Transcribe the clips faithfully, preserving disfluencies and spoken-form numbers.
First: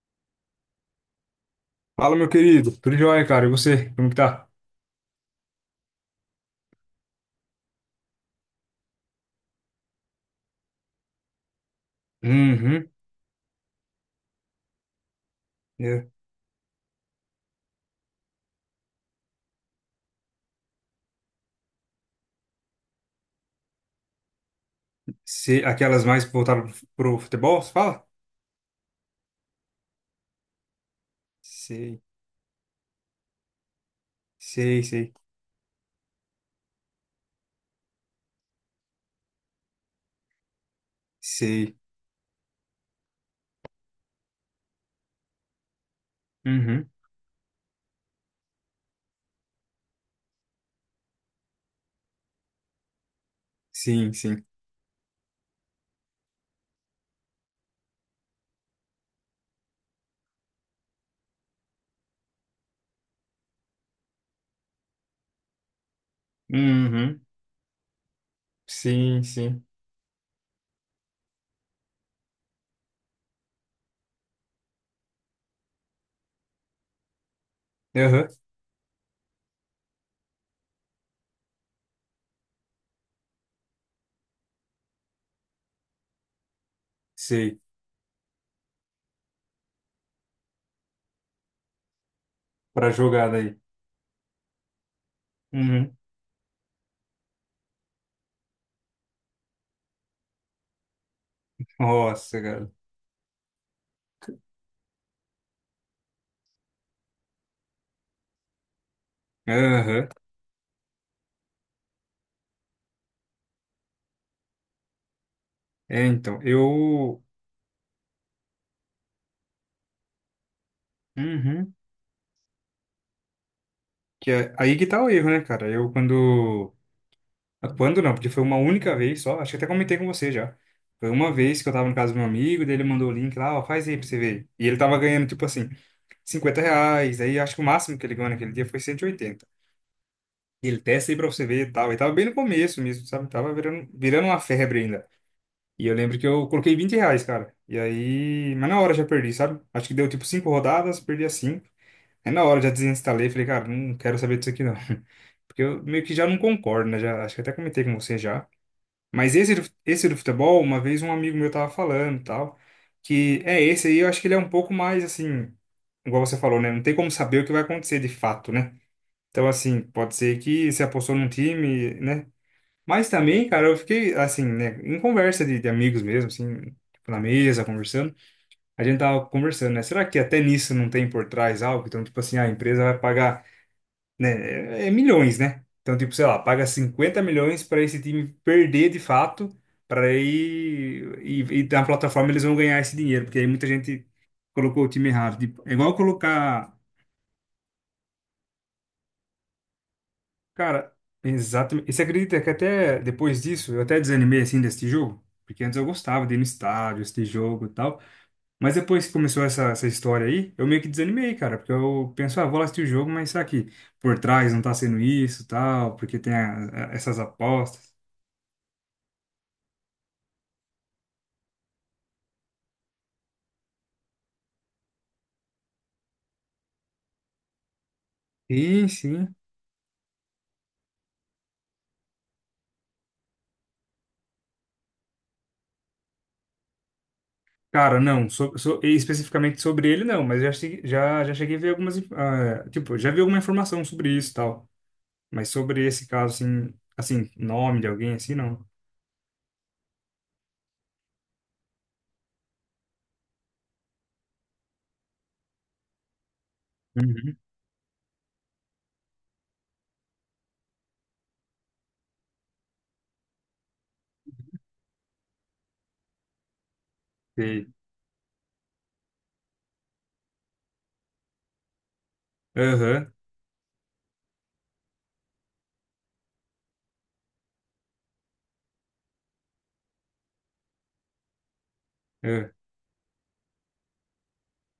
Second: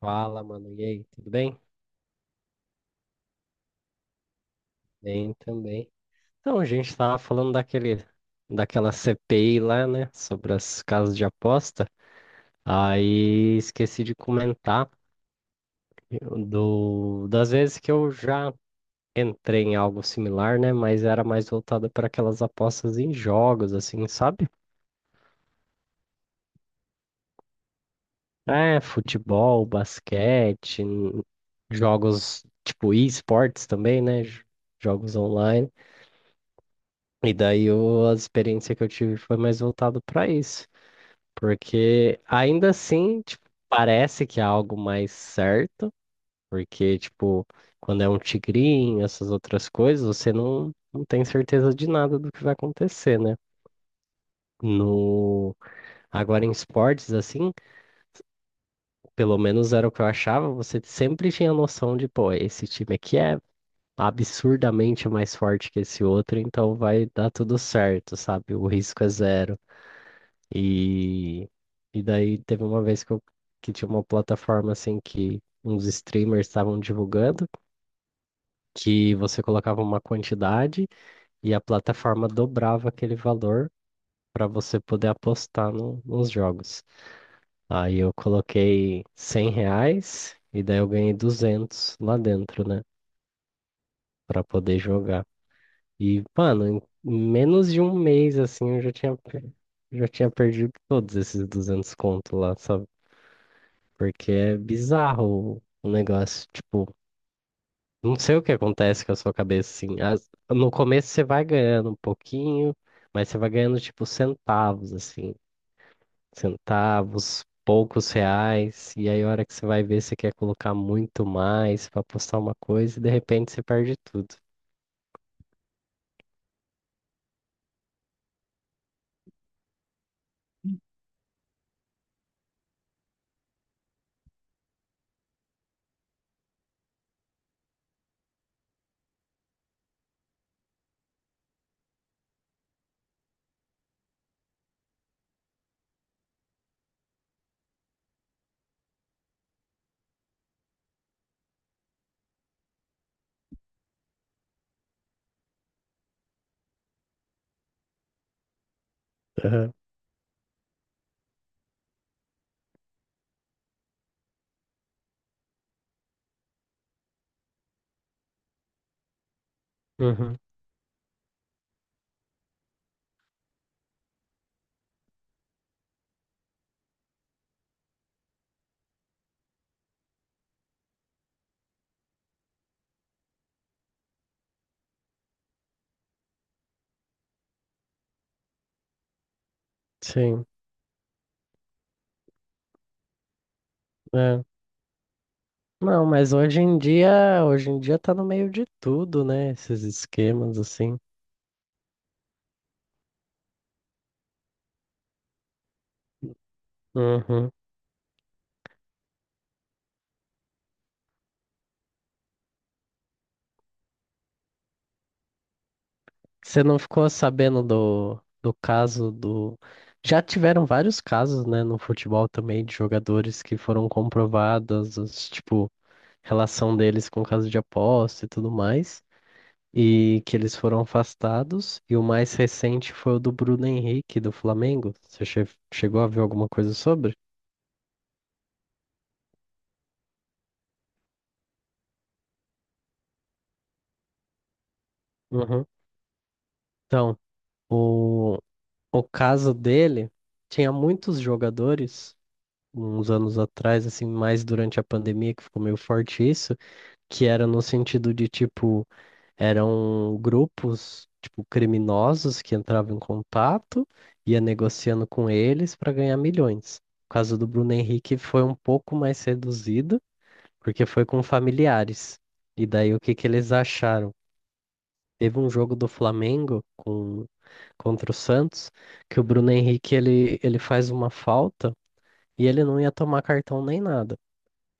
Fala, mano. E aí, tudo bem? Fala, meu querido. Tudo jóia, cara. E você? Como que tá? Bem também. Então, a gente tava falando daquele, daquela C P I lá, né? Sobre as casas de aposta. Uhum. Aí esqueci de comentar É. do, das vezes que eu já entrei em algo similar, né? Mas era mais voltada para aquelas apostas em jogos, assim, sabe? Se, Aquelas mais voltaram pro futebol, você fala? É, futebol, basquete, n- Sei, jogos tipo e-sports também, né? j- sei, sei, Jogos online. E daí eu- a experiência que eu tive foi mais voltado para isso, sei. porque ainda assim, tipo, parece que é algo mais certo, Uhum. porque, tipo, quando é um tigrinho, essas outras coisas, você não, não tem certeza de nada do que vai acontecer, né? Sim, sim. No... Agora em esportes, assim, pelo menos era o que eu achava, você sempre tinha noção de, pô, esse time aqui é absurdamente mais forte que esse outro, então vai Uhum. dar tudo certo, sabe? O risco é Sim, zero. sim. E, e daí teve uma vez que, eu, que tinha uma plataforma assim que uns streamers estavam divulgando, Aham. que você colocava uma quantidade e a plataforma dobrava aquele valor para você poder apostar no- nos jogos. Sei. Aí eu coloquei cem reais e daí eu ganhei duzentos lá dentro, né? Pra jogada aí. Para poder jogar. Uhum. E, mano, em menos de um mês assim eu já tinha, per- já tinha perdido todos esses duzentos conto Nossa, lá, cara. sabe? Porque é bizarro o o negócio, tipo, não sei o que acontece com a sua cabeça, assim. Aham. As- no começo você vai ganhando um pouquinho, mas você vai ganhando, tipo, centavos, assim. É, então, eu... Centavos, poucos reais. E aí, a hora que você vai ver, você quer colocar muito Uhum. mais pra postar uma coisa e de repente você perde Que tudo. é... Aí que tá o erro, né, cara? Eu, quando... Ah, quando não, porque foi uma única vez só. Acho que até comentei com você já. Foi uma vez que eu tava no caso do meu amigo, daí ele mandou o link lá, ó, faz aí pra você ver. E ele tava ganhando, tipo assim, cinquenta reais. Aí acho que o máximo que ele ganhou naquele dia foi cento e oitenta. E ele testa aí pra você ver e tal. E tava bem no começo mesmo, sabe? Tava virando, virando uma febre ainda. E eu lembro que eu coloquei vinte reais, cara. E aí, mas na hora eu já perdi, sabe? Acho que deu tipo cinco rodadas, perdi as cinco. Aí na hora eu já desinstalei, falei, cara, não quero saber disso aqui não. Porque eu meio que já não concordo, né? Já, acho que até comentei com você já. Mas esse, do- Aham. esse do futebol, uma vez um amigo meu tava falando, e tal, que é esse aí, eu acho que ele é um pouco mais assim, igual você falou, né? Não tem como saber o que vai acontecer de fato, né? Então, assim, pode Uhum. ser que você apostou num time, né? Mas também, cara, eu fiquei, assim, né, em conversa de, de amigos mesmo, assim, tipo, na mesa, conversando, a gente tava conversando, né? Será que até nisso não tem por trás algo? Então, tipo assim, a empresa vai pagar, né? É, é milhões, né? Então, tipo, sei lá, paga cinquenta milhões para esse time perder de fato, para aí, Sim. e, e na plataforma eles vão ganhar esse dinheiro, porque aí muita gente É. colocou o time errado. Tipo, é igual Não, mas hoje colocar, em dia, hoje em dia tá no meio de tudo, né? Esses esquemas, cara, assim. exatamente. E você acredita que até depois disso eu até desanimei assim desse jogo? Porque antes eu gostava de ir no estádio, assistir Uhum. jogo e tal. Mas depois que começou essa, essa história aí, eu meio que desanimei, cara. Porque eu penso, ah, vou lá assistir o jogo, mas será que por trás não tá sendo isso, tal? Porque tem Você não a- a- ficou essas sabendo apostas. do, do caso do. Já tiveram vários casos, né, no futebol também, de jogadores que foram comprovados, os, tipo, relação deles com caso de aposta e tudo Sim, mais, sim. e que eles foram afastados. E o mais recente foi o do Bruno Henrique, do Flamengo. Você che- chegou a ver alguma coisa sobre? Cara, não, so, so- especificamente sobre ele, não, mas já, che- já, já cheguei a ver algumas. inf- ah, tipo, já vi alguma informação sobre isso e tal. Mas Uhum. sobre esse caso, assim, Então, assim, nome de alguém, assim, o, não. o caso dele tinha muitos jogadores, uns anos atrás, assim, mais durante a pandemia, que ficou meio forte isso que Uhum. era no sentido de, tipo, eram grupos, tipo, criminosos que entravam em contato, ia negociando com eles para ganhar milhões. O caso do Sei. Bruno Henrique foi um pouco mais reduzido, porque foi com familiares. E daí o Aham. que que eles acharam? Teve um jogo do Flamengo com, contra o Santos, que o Bruno Henrique ele, ele faz uma falta e Aham. ele não ia tomar cartão nem nada.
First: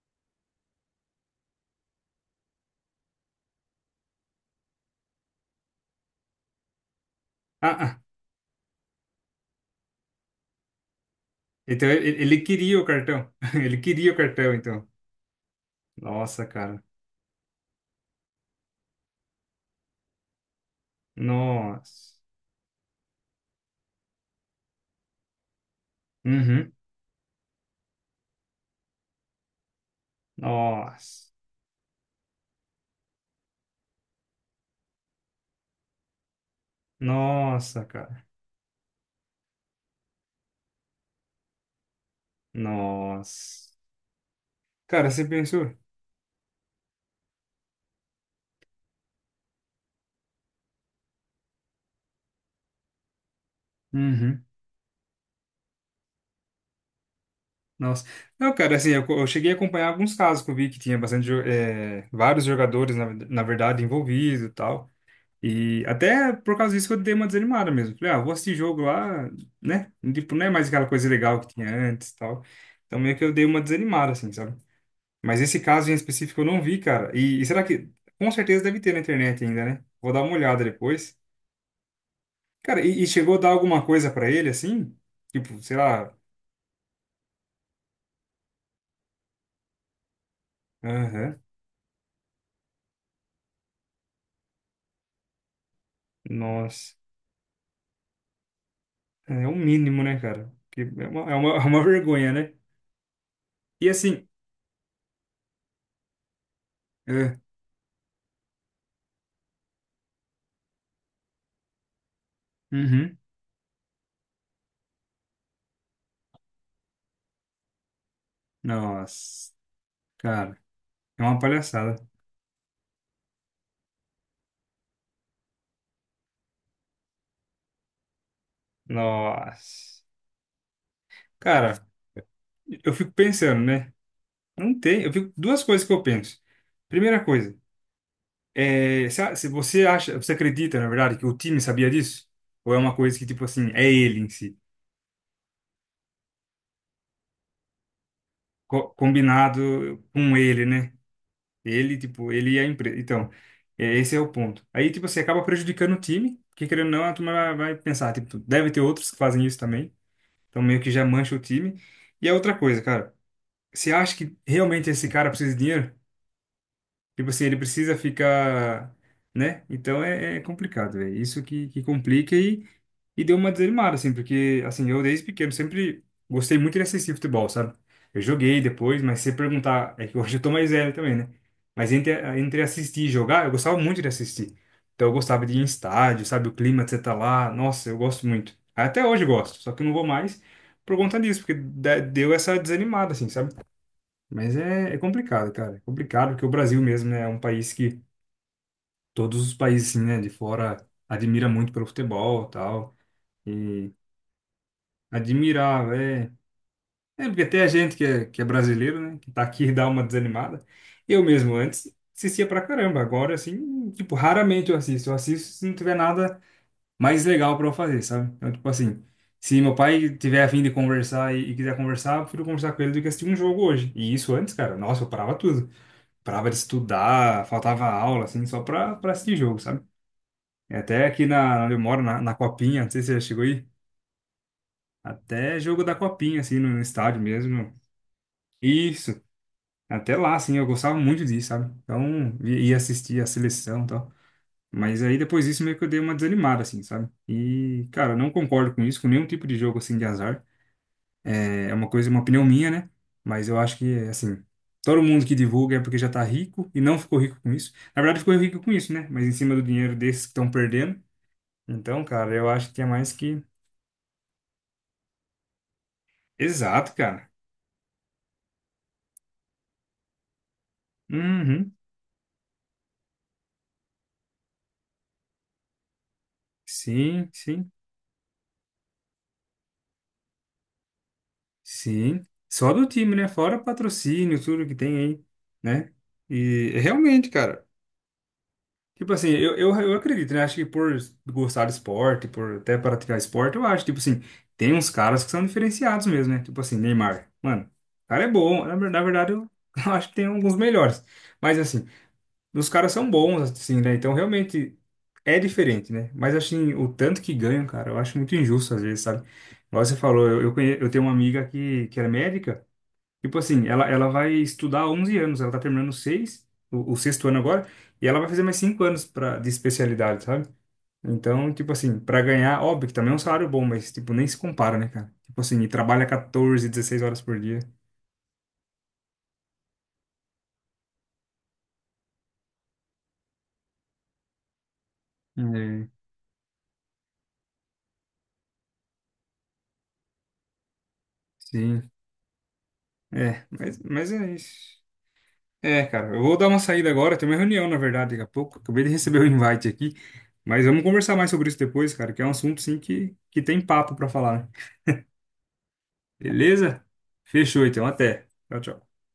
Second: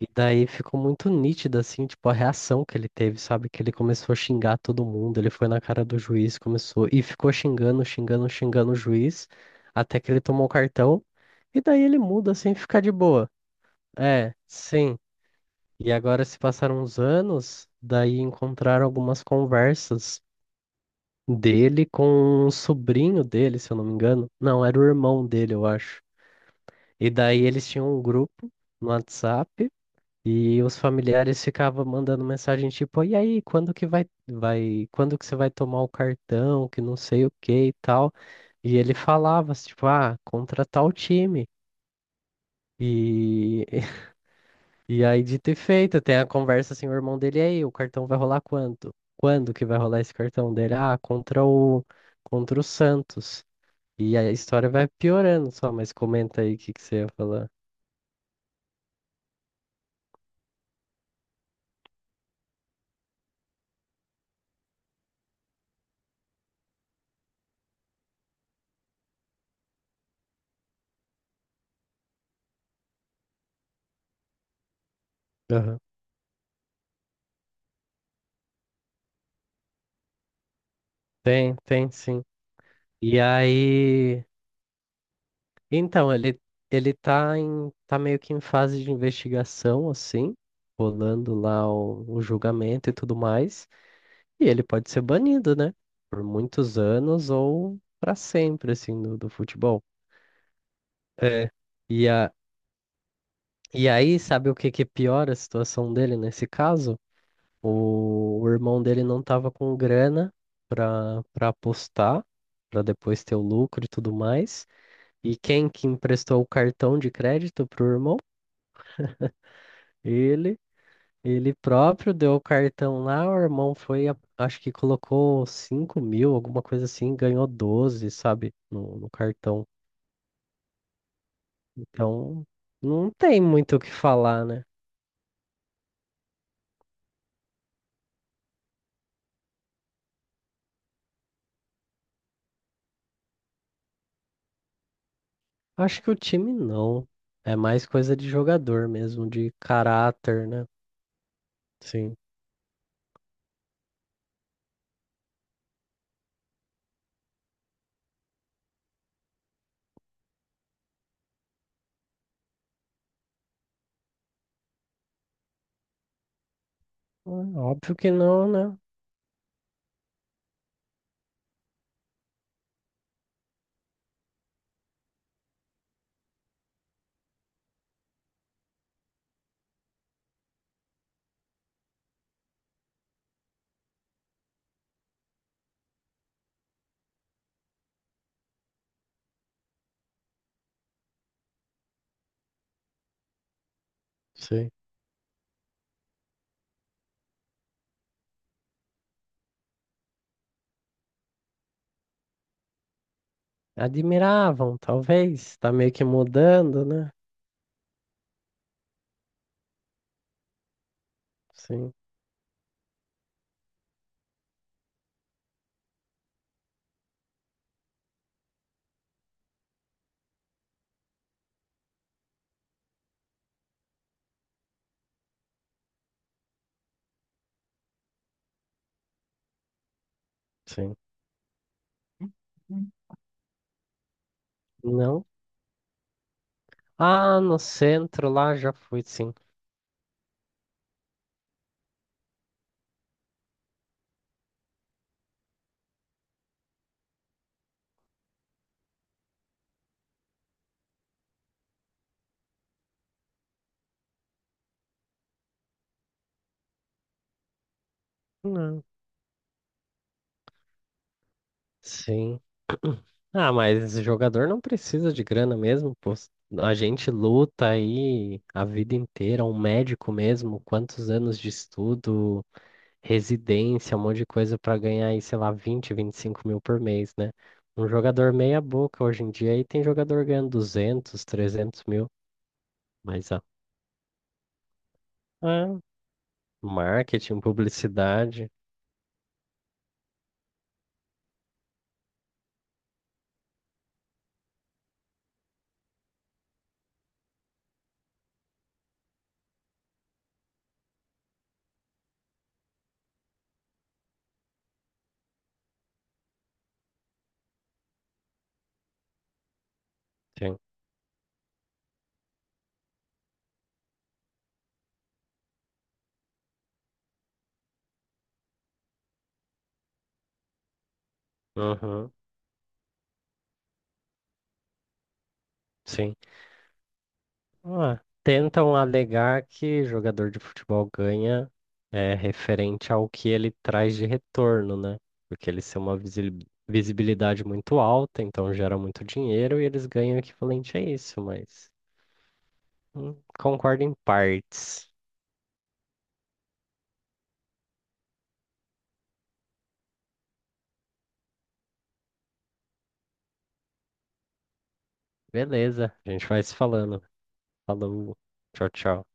E daí ficou muito nítido, assim, tipo, a reação que ele teve, sabe? Que ele começou a xingar todo mundo, ele foi na cara do juiz, começou, e ficou Ah, xingando, ah. xingando, xingando o juiz, até que ele tomou o cartão, e daí Então ele ele, muda, ele assim, queria fica o de cartão. boa. Ele queria o É, cartão, então. sim. E agora se Nossa, cara. passaram uns anos, daí encontraram algumas conversas dele Nossa. com um sobrinho dele, se eu não me engano. Não, era o irmão dele, eu acho. Uhum. E daí eles tinham um grupo no WhatsApp, e os Nossa. familiares ficavam mandando mensagem tipo, e aí, quando que vai, vai, quando que você vai tomar o cartão, que não sei o que e Nossa, tal. cara. E ele falava, tipo, ah, contra tal time. E, Nossa. e Cara, aí, você dito e pensou? feito, tem a conversa assim, o irmão dele, e aí, o cartão vai rolar quanto? Quando que vai rolar esse cartão dele? Ah, contra o, contra o Santos. E aí a Uhum. história vai piorando só, mas comenta aí o que que você ia falar. Nossa. Não, cara, assim, eu, eu cheguei a acompanhar alguns casos que eu vi que tinha bastante, jo- eh, vários jogadores, na, na verdade, envolvidos e tal. E até por causa disso que eu dei uma desanimada mesmo. Falei, ah, vou assistir jogo lá, né? Tipo, não é mais aquela coisa legal que tinha antes e tal. Então meio que eu dei uma desanimada, assim, sabe? Mas esse Aham. caso em específico eu não vi, cara. E, e será que, com certeza deve ter na internet ainda, né? Vou dar uma olhada depois. Tem, tem, sim. Cara, e, e E chegou a dar alguma coisa aí. pra ele, assim? Tipo, sei Então, lá. ele, ele tá em, tá meio que em fase de investigação, assim, rolando Aham. lá o, o julgamento e tudo mais, e ele pode ser banido, né? Por muitos Nossa. anos ou para sempre, assim, do, do É o futebol. mínimo, né, cara? Que é uma, é É. uma, é uma E, vergonha, a, né? E e aí, assim. sabe o que que piora a situação dele nesse caso? É. O, o irmão dele não tava com grana para para apostar, para Uhum. depois ter o lucro e tudo mais. E quem que emprestou o cartão de crédito pro irmão? Nossa, Ele cara, é uma Ele palhaçada. próprio deu o cartão lá, o irmão foi, a- acho que colocou cinco mil, alguma coisa assim, ganhou doze, sabe, no, no cartão. Nossa. Cara, Então, eu fico não tem pensando, muito o que né? falar, né? Não tem. Eu fico, duas coisas que eu penso. Primeira coisa, é, se, a- se você acha, você acredita, na verdade, que o time sabia disso? Ou é uma coisa que, tipo assim, é ele em si? Acho que o time não. É mais coisa de jogador Co- mesmo, de Combinado com caráter, ele, né? né? Ele, Sim. tipo, ele e a empresa. Então, é, esse é o ponto. Aí, tipo, você acaba prejudicando o time, porque querendo ou não, a turma vai vai pensar, tipo, deve ter outros que fazem isso também. Então, meio que já mancha o time. E a outra coisa, cara, você acha que realmente esse cara precisa de dinheiro? Tipo É, assim, ele óbvio precisa que não, né? ficar, né? Então é, é complicado, velho. Isso que, que complica e, e deu uma desanimada, assim, porque, assim, eu desde pequeno sempre gostei muito de assistir futebol, sabe? Eu joguei depois, mas se perguntar, é que hoje eu tô mais velho também, né? Mas entre, entre assistir e jogar, eu gostava muito de assistir. Então eu gostava de ir em estádio, sabe? O clima de você tá lá, nossa, eu gosto muito. Até hoje eu gosto, só que eu não vou mais por conta disso, porque da- deu essa desanimada, assim, sabe? Mas Sim. é, é complicado, cara. É complicado porque o Brasil mesmo, né, é um país que todos os países, assim, né, de fora admira muito pelo futebol, e tal. E Admiravam, talvez. Tá admirar, meio que é, mudando, né? é porque até a gente que é, que é brasileiro, né, que tá aqui e dá uma desanimada. Eu mesmo antes Sim, assistia pra caramba, agora assim, tipo, raramente eu assisto. Eu assisto se não tiver nada mais legal pra eu fazer, sabe? Então, tipo assim, se meu pai tiver a fim de conversar e, e quiser conversar, eu prefiro conversar com ele do que assistir um jogo hoje. E isso antes, cara, nossa, eu parava tudo, parava de estudar, faltava aula, assim, só pra, pra assistir jogo, sabe? E sim. até aqui na, onde eu moro, na, na Copinha, não sei se você já chegou aí, Não. até jogo da Copinha, assim, no, no estádio Ah, no mesmo. centro lá já fui, Isso, sim. até lá, assim, eu gostava muito disso, sabe? Então, i- ia assistir a seleção e tal. Mas aí depois disso meio que eu dei uma desanimada, assim, sabe? E, cara, eu não concordo com isso, com nenhum tipo de jogo, assim, de azar. É uma coisa, uma opinião minha, né? Mas eu acho que, assim, todo mundo que divulga é porque já tá rico e não ficou rico com isso. Na verdade, ficou rico com Não. isso, né? Mas em cima do dinheiro desses que estão perdendo. Então, cara, Sim. eu acho que é mais que. Ah, mas jogador não precisa de grana mesmo, pô. A Exato, gente cara. luta aí a vida inteira, um médico mesmo, quantos anos de Uhum. estudo, residência, um monte de coisa para ganhar aí, sei lá, vinte vinte e cinco mil por mês, Sim, né? sim, Um jogador meia boca hoje em dia aí tem jogador ganhando duzentos trezentos mil, sim. Só do time, né? mas ah, Fora patrocínio, tudo que tem aí, é, né? E realmente, marketing, cara. publicidade, Tipo assim, eu, eu, eu acredito, né? Acho que por gostar de esporte, por até praticar esporte, eu acho, tipo assim, tem uns caras que são diferenciados mesmo, né? Tipo assim, Neymar. Mano, o cara é bom. Na, ver- na verdade, eu, eu acho que tem alguns melhores. Mas assim, os caras são bons, assim, né? Então realmente é diferente, né? Mas assim, o tanto que ganham, cara, eu acho muito injusto às vezes, sabe? Igual você falou, eu, eu, sim. conhe- eu tenho uma amiga que, que era médica. Tipo assim, ela, ela vai estudar onze anos, ela tá terminando seis, o, o sexto ano agora, e ela vai fazer mais cinco anos pra, de especialidade, sabe? Então, tipo assim, Uhum, pra ganhar, óbvio que também é um salário bom, mas, tipo, nem se compara, né, cara? Tipo assim, e trabalha sim. catorze, dezesseis horas por dia. Ah, tentam alegar que jogador de futebol ganha é referente ao que ele traz de retorno, né? Porque eles têm É, uma visi- visibilidade muito alta, então gera muito dinheiro e eles ganham equivalente a isso, mas sim, hum, é, mas, concordo em mas é isso. partes. É, cara, eu vou dar uma saída agora, tem uma reunião, na verdade, daqui a pouco, acabei de receber o invite aqui, mas vamos conversar mais sobre isso depois, cara, que é um assunto, sim, que, que tem papo pra falar, né? Beleza, a gente vai se Beleza? falando. Fechou, então, Falou, até. Tchau, tchau, tchau. tchau.